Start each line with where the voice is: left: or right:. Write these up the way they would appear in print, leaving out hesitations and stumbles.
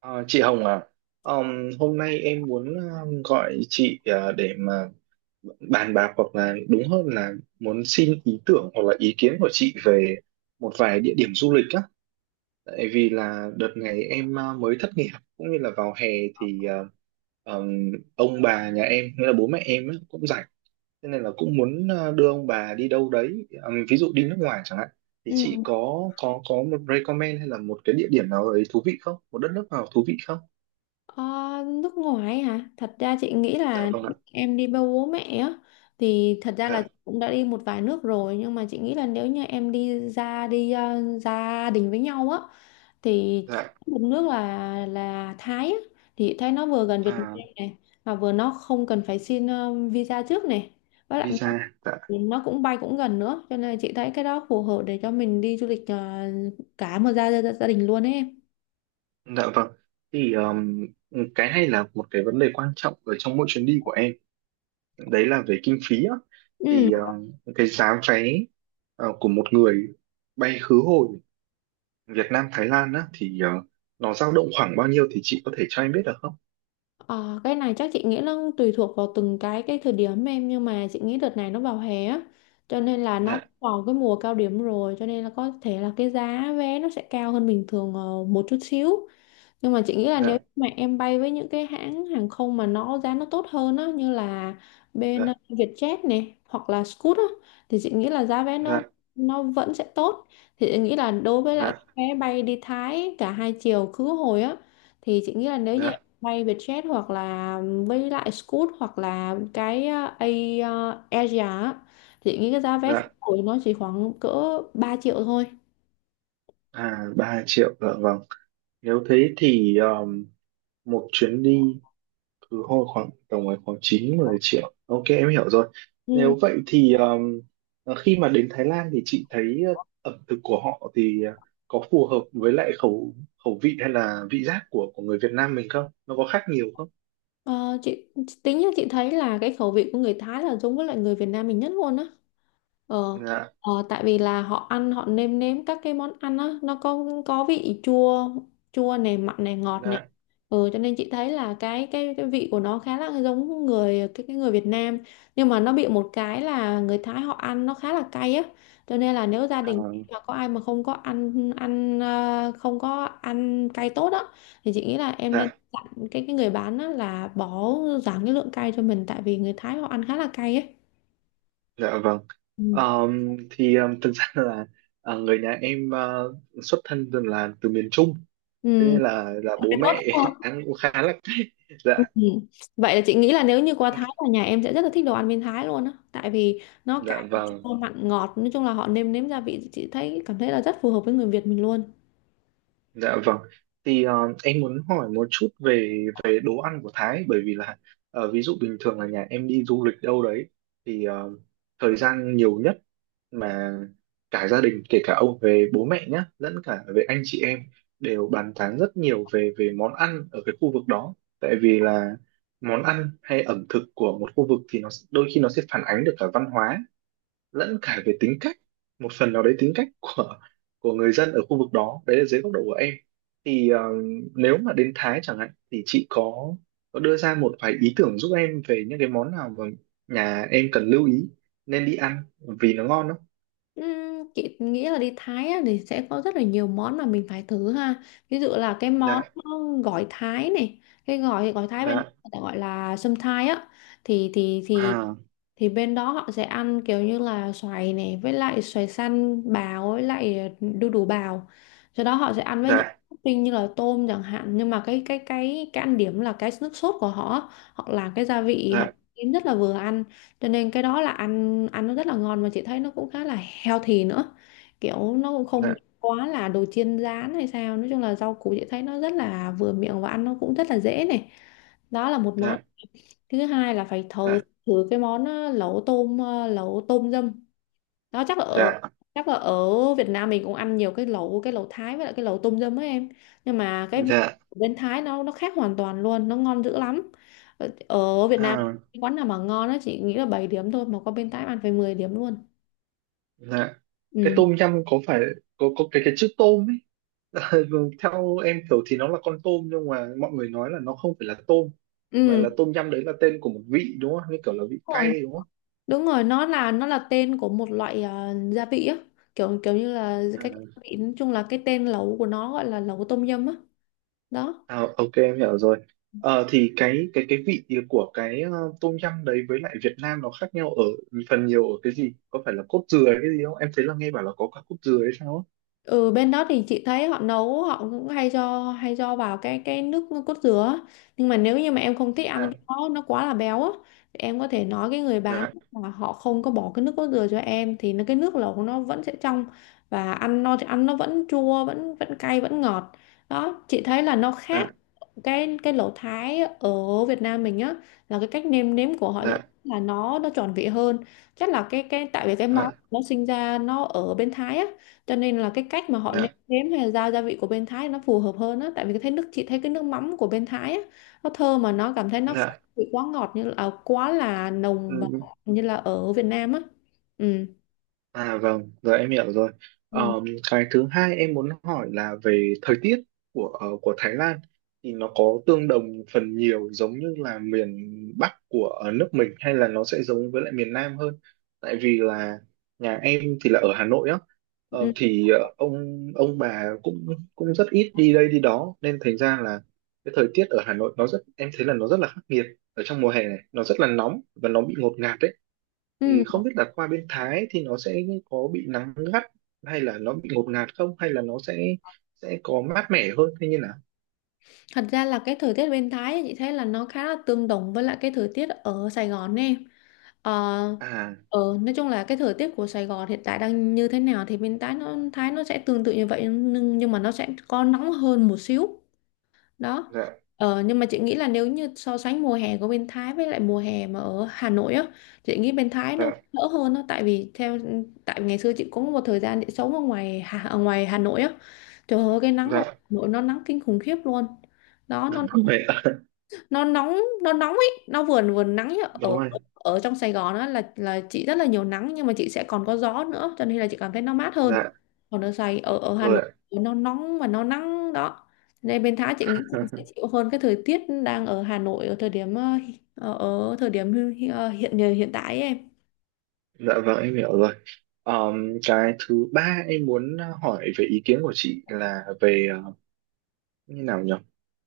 right: Ờ, chị Hồng à, hôm nay em muốn gọi chị để mà bàn bạc, hoặc là đúng hơn là muốn xin ý tưởng hoặc là ý kiến của chị về một vài địa điểm du lịch á. Tại vì là đợt này em mới thất nghiệp, cũng như là vào hè thì ờm, ông bà nhà em, nghĩa là bố mẹ em á, cũng rảnh, thế nên là cũng muốn đưa ông bà đi đâu đấy. Ví dụ đi nước ngoài chẳng hạn. Thì
left: Ừ.
right: chị có có một recommend hay là một cái địa điểm nào đấy thú vị không? Một đất nước nào thú vị không?
left: Ờ, Nước ngoài hả? Thật ra chị nghĩ
right: Dạ
left: là
right: vâng ạ.
left: em đi với bố mẹ á thì thật ra là
right: Dạ.
left: cũng đã đi một vài nước rồi, nhưng mà chị nghĩ là nếu như em đi gia đình với nhau á thì
right: Dạ.
left: một nước là Thái á. Thì Thái nó vừa gần Việt Nam
right: À,
left: này, mà vừa nó không cần phải xin visa trước này, với lại nó
right: visa. Dạ.
left: nó cũng bay cũng gần nữa, cho nên là chị thấy cái đó phù hợp để cho mình đi du lịch cả một gia gia, gia đình luôn ấy em.
right: Dạ vâng, thì cái này là một cái vấn đề quan trọng ở trong mỗi chuyến đi của em, đấy là về kinh phí á.
left: Ừ.
right: Thì cái giá vé của một người bay khứ hồi Việt Nam Thái Lan á, thì nó dao động khoảng bao nhiêu thì chị có thể cho em biết được không?
left: Ờ, cái này chắc chị nghĩ nó tùy thuộc vào từng cái thời điểm em, nhưng mà chị nghĩ đợt này nó vào hè á, cho nên là nó
right: Dạ.
left: vào cái mùa cao điểm rồi, cho nên là có thể là cái giá vé nó sẽ cao hơn bình thường một chút xíu. Nhưng mà chị nghĩ là nếu
right: Dạ.
left: mà em bay với những cái hãng hàng không mà nó giá nó tốt hơn á, như là bên
right: Dạ.
left: Vietjet này hoặc là Scoot á, thì chị nghĩ là giá vé nó
right: Dạ.
left: nó vẫn sẽ tốt. Thì chị nghĩ là đối với lại cái
right: Dạ.
left: vé bay đi Thái cả hai chiều khứ hồi á, thì chị nghĩ là nếu như em
right: Dạ.
left: bay Vietjet hoặc là với lại Scoot hoặc là cái Asia á, thì chị nghĩ cái giá vé khứ
right: Dạ.
left: hồi nó chỉ khoảng cỡ 3 triệu thôi.
right: À, 3 triệu, dạ vâng. Nếu thế thì một chuyến đi cứ hồi khoảng tầm ấy khoảng 9 10 triệu. Ok, em hiểu rồi.
left: Ừ.
right: Nếu vậy thì khi mà đến Thái Lan thì chị thấy ẩm thực của họ thì có phù hợp với lại khẩu khẩu vị hay là vị giác của người Việt Nam mình không? Nó có khác nhiều không?
left: Ờ, chị tính là chị thấy là cái khẩu vị của người Thái là giống với lại người Việt Nam mình nhất luôn á. Ờ,
right: Dạ.
left: Tại vì là họ ăn, họ nêm nếm các cái món ăn á, nó có vị chua, chua này, mặn này, ngọt này,
right: Dạ.
left: cho nên chị thấy là cái vị của nó khá là giống người cái người Việt Nam. Nhưng mà nó bị một cái là người Thái họ ăn nó khá là cay á, cho nên là nếu gia
right: À.
left: đình mà có ai mà không có ăn ăn ờ, không có ăn cay tốt á, thì chị nghĩ là em nên
right: Dạ.
left: dặn cái người bán á là bỏ, giảm cái lượng cay cho mình, tại vì người Thái họ ăn khá là cay ấy.
right: Dạ vâng.
left: Ừ.
right: Thì thực ra là người nhà em xuất thân từ là từ miền Trung, thế
left: Ừ,
right: nên là bố
left: phải tốt
right: mẹ
left: đúng không?
right: ăn cũng khá là.
left: Ừ.
right: Dạ.
left: Vậy là chị nghĩ là nếu như qua Thái là nhà em sẽ rất là thích đồ ăn bên Thái luôn á, tại vì nó
right: Dạ
left: cay,
right: vâng.
left: chua, mặn, ngọt, nói chung là họ nêm nếm gia vị chị thấy cảm thấy là rất phù hợp với người Việt mình luôn.
right: Dạ vâng. Thì em muốn hỏi một chút về về đồ ăn của Thái, bởi vì là ví dụ bình thường là nhà em đi du lịch đâu đấy, thì thời gian nhiều nhất mà cả gia đình, kể cả ông về bố mẹ nhá, lẫn cả về anh chị em, đều bàn tán rất nhiều về về món ăn ở cái khu vực đó. Tại vì là món ăn hay ẩm thực của một khu vực thì nó đôi khi nó sẽ phản ánh được cả văn hóa lẫn cả về tính cách, một phần nào đấy tính cách của người dân ở khu vực đó, đấy là dưới góc độ của em. Thì nếu mà đến Thái chẳng hạn thì chị có đưa ra một vài ý tưởng giúp em về những cái món nào mà nhà em cần lưu ý, nên đi ăn vì nó ngon không?
left: Chị nghĩ là đi Thái á thì sẽ có rất là nhiều món mà mình phải thử ha, ví dụ là cái món
right: Dạ.
left: gỏi Thái này, cái gỏi gỏi Thái bên
right: Dạ.
left: người ta gọi là sâm Thái á. thì thì thì
right: À.
left: thì bên đó họ sẽ ăn kiểu như là xoài này, với lại xoài xanh bào, với lại đu đủ bào, sau đó họ sẽ ăn với
right: Dạ.
left: những topping như là tôm chẳng hạn. Nhưng mà cái ăn điểm là cái nước sốt của họ họ làm cái gia vị họ
right: Dạ.
left: kiếm rất là vừa ăn, cho nên cái đó là ăn ăn nó rất là ngon, mà chị thấy nó cũng khá là healthy nữa, kiểu nó cũng không
right: Dạ.
left: quá là đồ chiên rán hay sao. Nói chung là rau củ chị thấy nó rất là vừa miệng và ăn nó cũng rất là dễ này, đó là một món.
right: Dạ.
left: Thứ hai là phải thử
right: Dạ.
left: thử cái món lẩu tôm dâm, đó chắc là ở
right: Dạ.
left: chắc là ở Việt Nam mình cũng ăn nhiều cái lẩu Thái với lại cái lẩu tôm dâm ấy em. Nhưng mà cái vị
right: Dạ.
left: của bên Thái nó khác hoàn toàn luôn, nó ngon dữ lắm. Ở Việt Nam
right: À.
left: cái quán nào mà ngon nó chỉ nghĩ là 7 điểm thôi, mà qua bên Thái ăn phải 10 điểm luôn.
right: Dạ. Cái
left: Ừ,
right: tôm nhum, có phải có cái chữ tôm ấy, Ờ, theo em hiểu thì nó là con tôm, nhưng mà mọi người nói là nó không phải là tôm mà là
left: ừ,
right: tôm nhâm, đấy là tên của một vị đúng không, như kiểu là vị
left: đúng rồi,
right: cay đúng không?
left: đúng rồi, nó là tên của một loại gia vị á, kiểu kiểu như là
right: À.
left: cái vị, nói chung là cái tên lẩu của nó gọi là lẩu tôm dâm á, đó.
right: À, ok em hiểu rồi. Thì cái vị của cái tôm nhâm đấy với lại Việt Nam nó khác nhau ở phần nhiều ở cái gì, có phải là cốt dừa hay cái gì không? Em thấy là nghe bảo là có cả cốt dừa hay sao á?
left: Ừ, bên đó thì chị thấy họ nấu, họ cũng hay cho vào cái nước cốt dừa á. Nhưng mà nếu như mà em không thích ăn
right: Dạ.
left: cái đó nó quá là béo á, thì em có thể nói cái người bán
right: Dạ.
left: là họ không có bỏ cái nước cốt dừa cho em, thì nó cái nước lẩu của nó vẫn sẽ trong, và ăn nó vẫn chua, vẫn vẫn cay, vẫn ngọt. Đó, chị thấy là nó khác cái lẩu Thái ở Việt Nam mình á, là cái cách nêm nếm của họ thì
right: Dạ.
left: là nó tròn vị hơn. Chắc là cái tại vì cái
right: Dạ.
left: món nó sinh ra nó ở bên Thái á, cho nên là cái cách mà họ nêm
right: Dạ.
left: nếm hay là giao gia vị của bên Thái nó phù hợp hơn á, tại vì cái thấy nước chị thấy cái nước mắm của bên Thái á nó thơm, mà nó cảm thấy nó không bị quá ngọt như là à, quá là nồng và
right: Dạ.
left: như là ở Việt Nam á, ừ.
right: À vâng, giờ em hiểu rồi.
left: Ừ.
right: Ờm, cái thứ hai em muốn hỏi là về thời tiết của của Thái Lan, thì nó có tương đồng phần nhiều giống như là miền Bắc của nước mình, hay là nó sẽ giống với lại miền Nam hơn? Tại vì là nhà em thì là ở Hà Nội á,
left: Ừ.
right: ông bà cũng cũng rất ít đi đây đi đó, nên thành ra là cái thời tiết ở Hà Nội nó rất, em thấy là nó rất là khắc nghiệt ở trong mùa hè này, nó rất là nóng và nó bị ngột ngạt đấy. Thì
left: Ừ.
right: không biết là qua bên Thái thì nó sẽ có bị nắng gắt hay là nó bị ngột ngạt không, hay là nó sẽ có mát mẻ hơn thế, như là.
left: Thật ra là cái thời tiết bên Thái ấy, chị thấy là nó khá là tương đồng với lại cái thời tiết ở Sài Gòn nè. Ờ,
right: À.
left: nói chung là cái thời tiết của Sài Gòn hiện tại đang như thế nào thì bên Thái nó sẽ tương tự như vậy, nhưng mà nó sẽ có nóng hơn một xíu, đó.
right: Dạ.
left: Nhưng mà chị nghĩ là nếu như so sánh mùa hè của bên Thái với lại mùa hè mà ở Hà Nội á, chị nghĩ bên Thái nó
right: Dạ.
left: đỡ hơn đó, tại vì tại ngày xưa chị cũng một thời gian chị sống ở ngoài Hà Nội á, trời ơi cái nắng ở
right: Dạ.
left: Hà Nội nó nắng kinh khủng khiếp luôn, đó
right: Đúng rồi ạ.
left: nó nóng, nó nóng ấy, nó vừa vừa nắng nhá. Ở
right: Đúng rồi.
left: ở trong Sài Gòn á, là chị rất là nhiều nắng, nhưng mà chị sẽ còn có gió nữa cho nên là chị cảm thấy nó mát hơn,
right: Dạ.
left: còn ở Sài ở ở Hà
right: Rồi
left: Nội
right: ạ.
left: nó nóng và nó nắng đó, nên bên Thái chị nghĩ chị sẽ chịu hơn cái thời tiết đang ở Hà Nội ở thời điểm ờ, ở, ở thời điểm hi- hi- ờ, hiện hiện tại ấy em.
right: Dạ vâng, em hiểu rồi. Cái thứ ba em muốn hỏi về ý kiến của chị là về như nào nhỉ.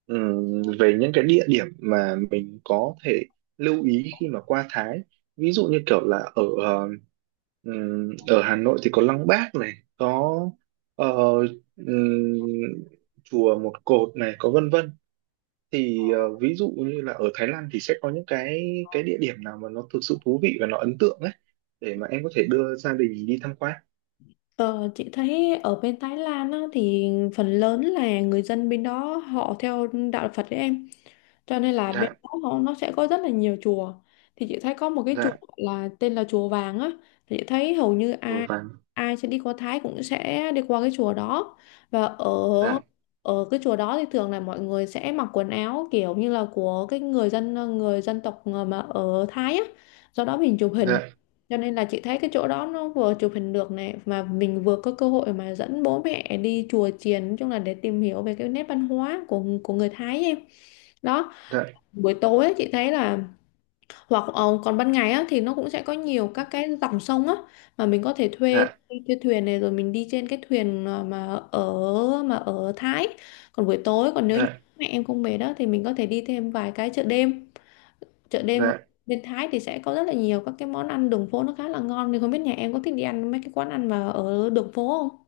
right: Về những cái địa điểm mà mình có thể lưu ý khi mà qua Thái, ví dụ như kiểu là ở ở Hà Nội thì có Lăng Bác này, có ờ, ừm, chùa Một Cột này, có vân vân. Thì ví dụ như là ở Thái Lan thì sẽ có những cái địa điểm nào mà nó thực sự thú vị và nó ấn tượng ấy, để mà em có thể đưa gia đình đi tham quan.
left: Ờ, chị thấy ở bên Thái Lan á thì phần lớn là người dân bên đó họ theo đạo Phật đấy em, cho nên là bên
right: Dạ.
left: đó nó sẽ có rất là nhiều chùa. Thì chị thấy có một cái chùa
right: Dạ.
left: là tên là chùa Vàng á, thì chị thấy hầu như
right: Chùa
left: ai
right: vàng.
left: ai sẽ đi qua Thái cũng sẽ đi qua cái chùa đó. Và ở
right: Dạ.
left: ở cái chùa đó thì thường là mọi người sẽ mặc quần áo kiểu như là của cái người dân tộc mà ở Thái á, do đó mình chụp hình,
right: Dạ.
left: cho nên là chị thấy cái chỗ đó nó vừa chụp hình được này, mà mình vừa có cơ hội mà dẫn bố mẹ đi chùa chiền, nói chung là để tìm hiểu về cái nét văn hóa của người Thái em, đó.
right: Dạ.
left: Buổi tối ấy, chị thấy là hoặc còn ban ngày á, thì nó cũng sẽ có nhiều các cái dòng sông á, mà mình có thể thuê
right: Dạ.
left: thuê thuyền này, rồi mình đi trên cái thuyền ở mà ở Thái. Còn buổi tối, còn nếu như
right: Dạ.
left: mẹ em không về đó thì mình có thể đi thêm vài cái chợ đêm. Chợ đêm
right: Dạ.
left: bên Thái thì sẽ có rất là nhiều các cái món ăn đường phố nó khá là ngon, thì không biết nhà em có thích đi ăn mấy cái quán ăn mà ở đường phố không.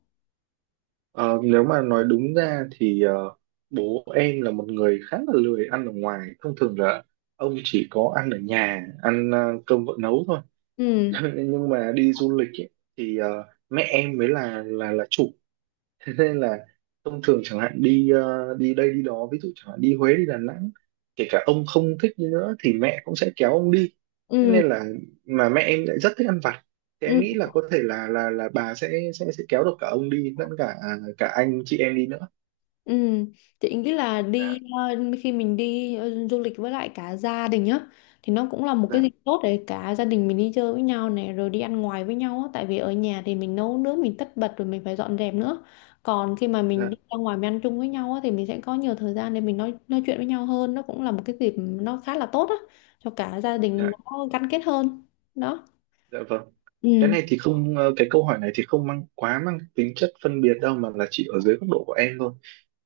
right: Ờ, Nếu mà nói đúng ra thì bố em là một người khá là lười ăn ở ngoài. Thông thường là ông chỉ có ăn ở nhà, ăn cơm vợ nấu thôi.
left: Ừ
right: Nhưng mà đi du lịch ấy, thì mẹ em mới là chủ, thế nên là thông thường chẳng hạn đi đi đây đi đó, ví dụ chẳng hạn đi Huế, đi Đà Nẵng, kể cả ông không thích đi nữa thì mẹ cũng sẽ kéo ông đi. Thế
left: ừ.
right: nên là mà mẹ em lại rất thích ăn vặt, thì em
left: Ừ.
right: nghĩ là có thể là bà sẽ kéo được cả ông đi lẫn cả à, cả anh chị em đi nữa.
left: Ừ, chị nghĩ là
right: Dạ.
left: khi mình đi du lịch với lại cả gia đình á thì nó cũng là một cái
right: Dạ.
left: dịp tốt để cả gia đình mình đi chơi với nhau này, rồi đi ăn ngoài với nhau á, tại vì ở nhà thì mình nấu nướng, mình tất bật rồi mình phải dọn dẹp nữa. Còn khi mà mình
right: Dạ.
left: đi ra ngoài mình ăn chung với nhau á thì mình sẽ có nhiều thời gian để mình nói chuyện với nhau hơn, nó cũng là một cái dịp nó khá là tốt á cho cả gia đình
right: Dạ.
left: nó gắn kết hơn, đó.
right: Dạ vâng. Cái
left: Ừ,
right: này thì không, cái câu hỏi này thì không mang quá mang tính chất phân biệt đâu, mà là chỉ ở dưới góc độ của em thôi.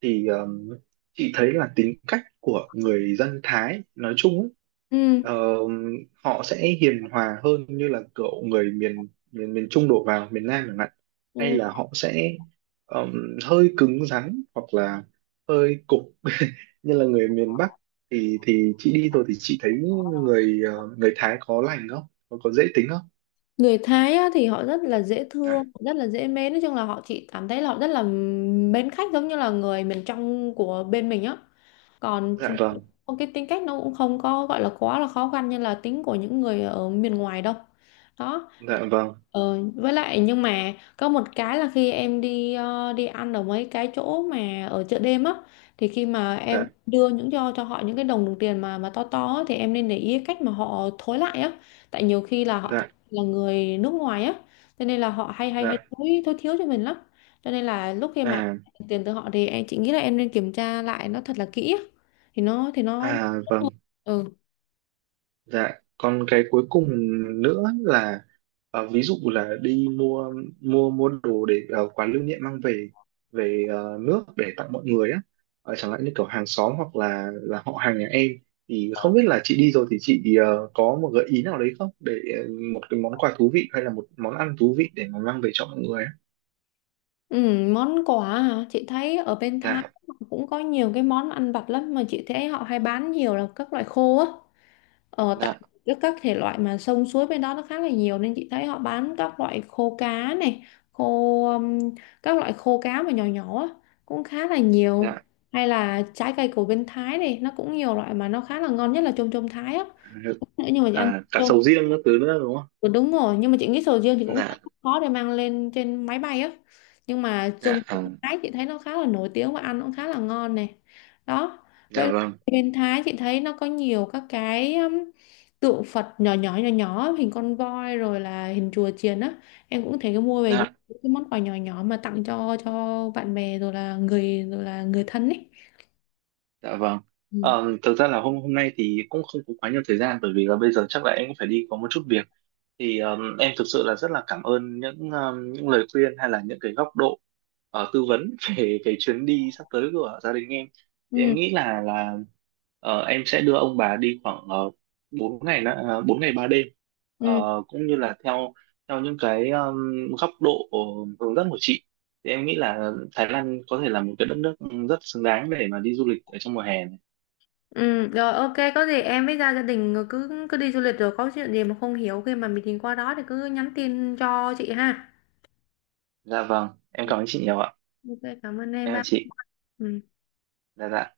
right: Thì chị thấy là tính cách của người dân Thái nói chung ấy,
left: ừ,
right: họ sẽ hiền hòa hơn như là kiểu người miền miền miền Trung đổ vào miền Nam chẳng hạn, hay
left: ừ.
right: là họ sẽ hơi cứng rắn hoặc là hơi cục như là người miền Bắc? Thì chị đi rồi thì chị thấy người người Thái có lành không, có, có dễ tính không?
left: Người Thái á thì họ rất là dễ thương,
right: Dạ.
left: rất là dễ mến, nói chung là họ chỉ cảm thấy là họ rất là mến khách, giống như là người miền trong của bên mình á. Còn
right: Dạ vâng.
left: cái tính cách nó cũng không có gọi là quá là khó khăn như là tính của những người ở miền ngoài đâu, đó.
right: Dạ vâng.
left: Với lại nhưng mà có một cái là khi em đi ăn ở mấy cái chỗ mà ở chợ đêm á, thì khi mà em
right: Dạ.
left: đưa những cho họ những cái đồng đồng tiền mà to to á, thì em nên để ý cái cách mà họ thối lại á. Tại nhiều khi là họ
right: Dạ.
left: là người nước ngoài á, cho nên là họ hay hay
right: Dạ.
left: hay thối thối thiếu cho mình lắm, cho nên là lúc khi mà em
right: À.
left: nhận tiền từ họ thì chị nghĩ là em nên kiểm tra lại nó thật là kỹ á, thì nó,
right: À vâng.
left: ừ.
right: Dạ. Còn cái cuối cùng nữa là ví dụ là đi mua mua mua đồ để quà lưu niệm mang về về nước để tặng mọi người á. Chẳng hạn như kiểu hàng xóm hoặc là họ hàng nhà em, thì không biết là chị đi rồi thì chị có một gợi ý nào đấy không, để một cái món quà thú vị hay là một món ăn thú vị để mà mang về cho mọi người á.
left: Ừ, món quà hả? Chị thấy ở bên Thái
right: Dạ.
left: họ cũng có nhiều cái món ăn vặt lắm, mà chị thấy họ hay bán nhiều là các loại khô á. Tại
right: Dạ.
left: các thể loại mà sông suối bên đó nó khá là nhiều, nên chị thấy họ bán các loại khô cá này, khô um, các loại khô cá mà nhỏ nhỏ á cũng khá là nhiều.
right: Dạ.
left: Hay là trái cây của bên Thái này nó cũng nhiều loại mà nó khá là ngon, nhất là chôm chôm Thái á. Nữa nhưng mà chị ăn.
right: À cả sầu riêng các thứ nữa đúng không?
left: Ừ, đúng rồi, nhưng mà chị nghĩ sầu riêng thì cũng
right: Dạ.
left: không khó để mang lên trên máy bay á, nhưng mà trong
right: Dạ. À.
left: Thái chị thấy nó khá là nổi tiếng và ăn cũng khá là ngon này, đó. Với
right: Dạ
left: lại
right: vâng.
left: bên Thái chị thấy nó có nhiều các cái tượng Phật nhỏ nhỏ hình con voi, rồi là hình chùa chiền á, em cũng thể mua về những
right: Dạ.
left: cái món quà nhỏ nhỏ mà tặng cho bạn bè, rồi là người thân ấy,
right: Dạ vâng.
left: ừ.
right: Thực ra là hôm hôm nay thì cũng không có quá nhiều thời gian, bởi vì là bây giờ chắc là em cũng phải đi có một chút việc, thì em thực sự là rất là cảm ơn những lời khuyên hay là những cái góc độ tư vấn về cái chuyến đi sắp tới của gia đình em. Thì em
left: Ừ.
right: nghĩ là em sẽ đưa ông bà đi khoảng 4 ngày nữa, 4 ngày 3 đêm.
left: Ừ,
right: Cũng như là theo theo những cái góc độ hướng dẫn của chị, thì em nghĩ là Thái Lan có thể là một cái đất nước rất xứng đáng để mà đi du lịch ở trong mùa hè này.
left: Ừ, rồi ok có gì em với gia gia đình rồi cứ cứ đi du lịch, rồi có chuyện gì mà không hiểu khi mà mình tìm qua đó thì cứ nhắn tin cho chị ha.
right: Dạ vâng, em
left: Được.
right: cảm ơn chị nhiều ạ.
left: Ok cảm ơn em
right: Em là
left: ba.
right: chị.
left: Ừ.
right: Dạ. Dạ.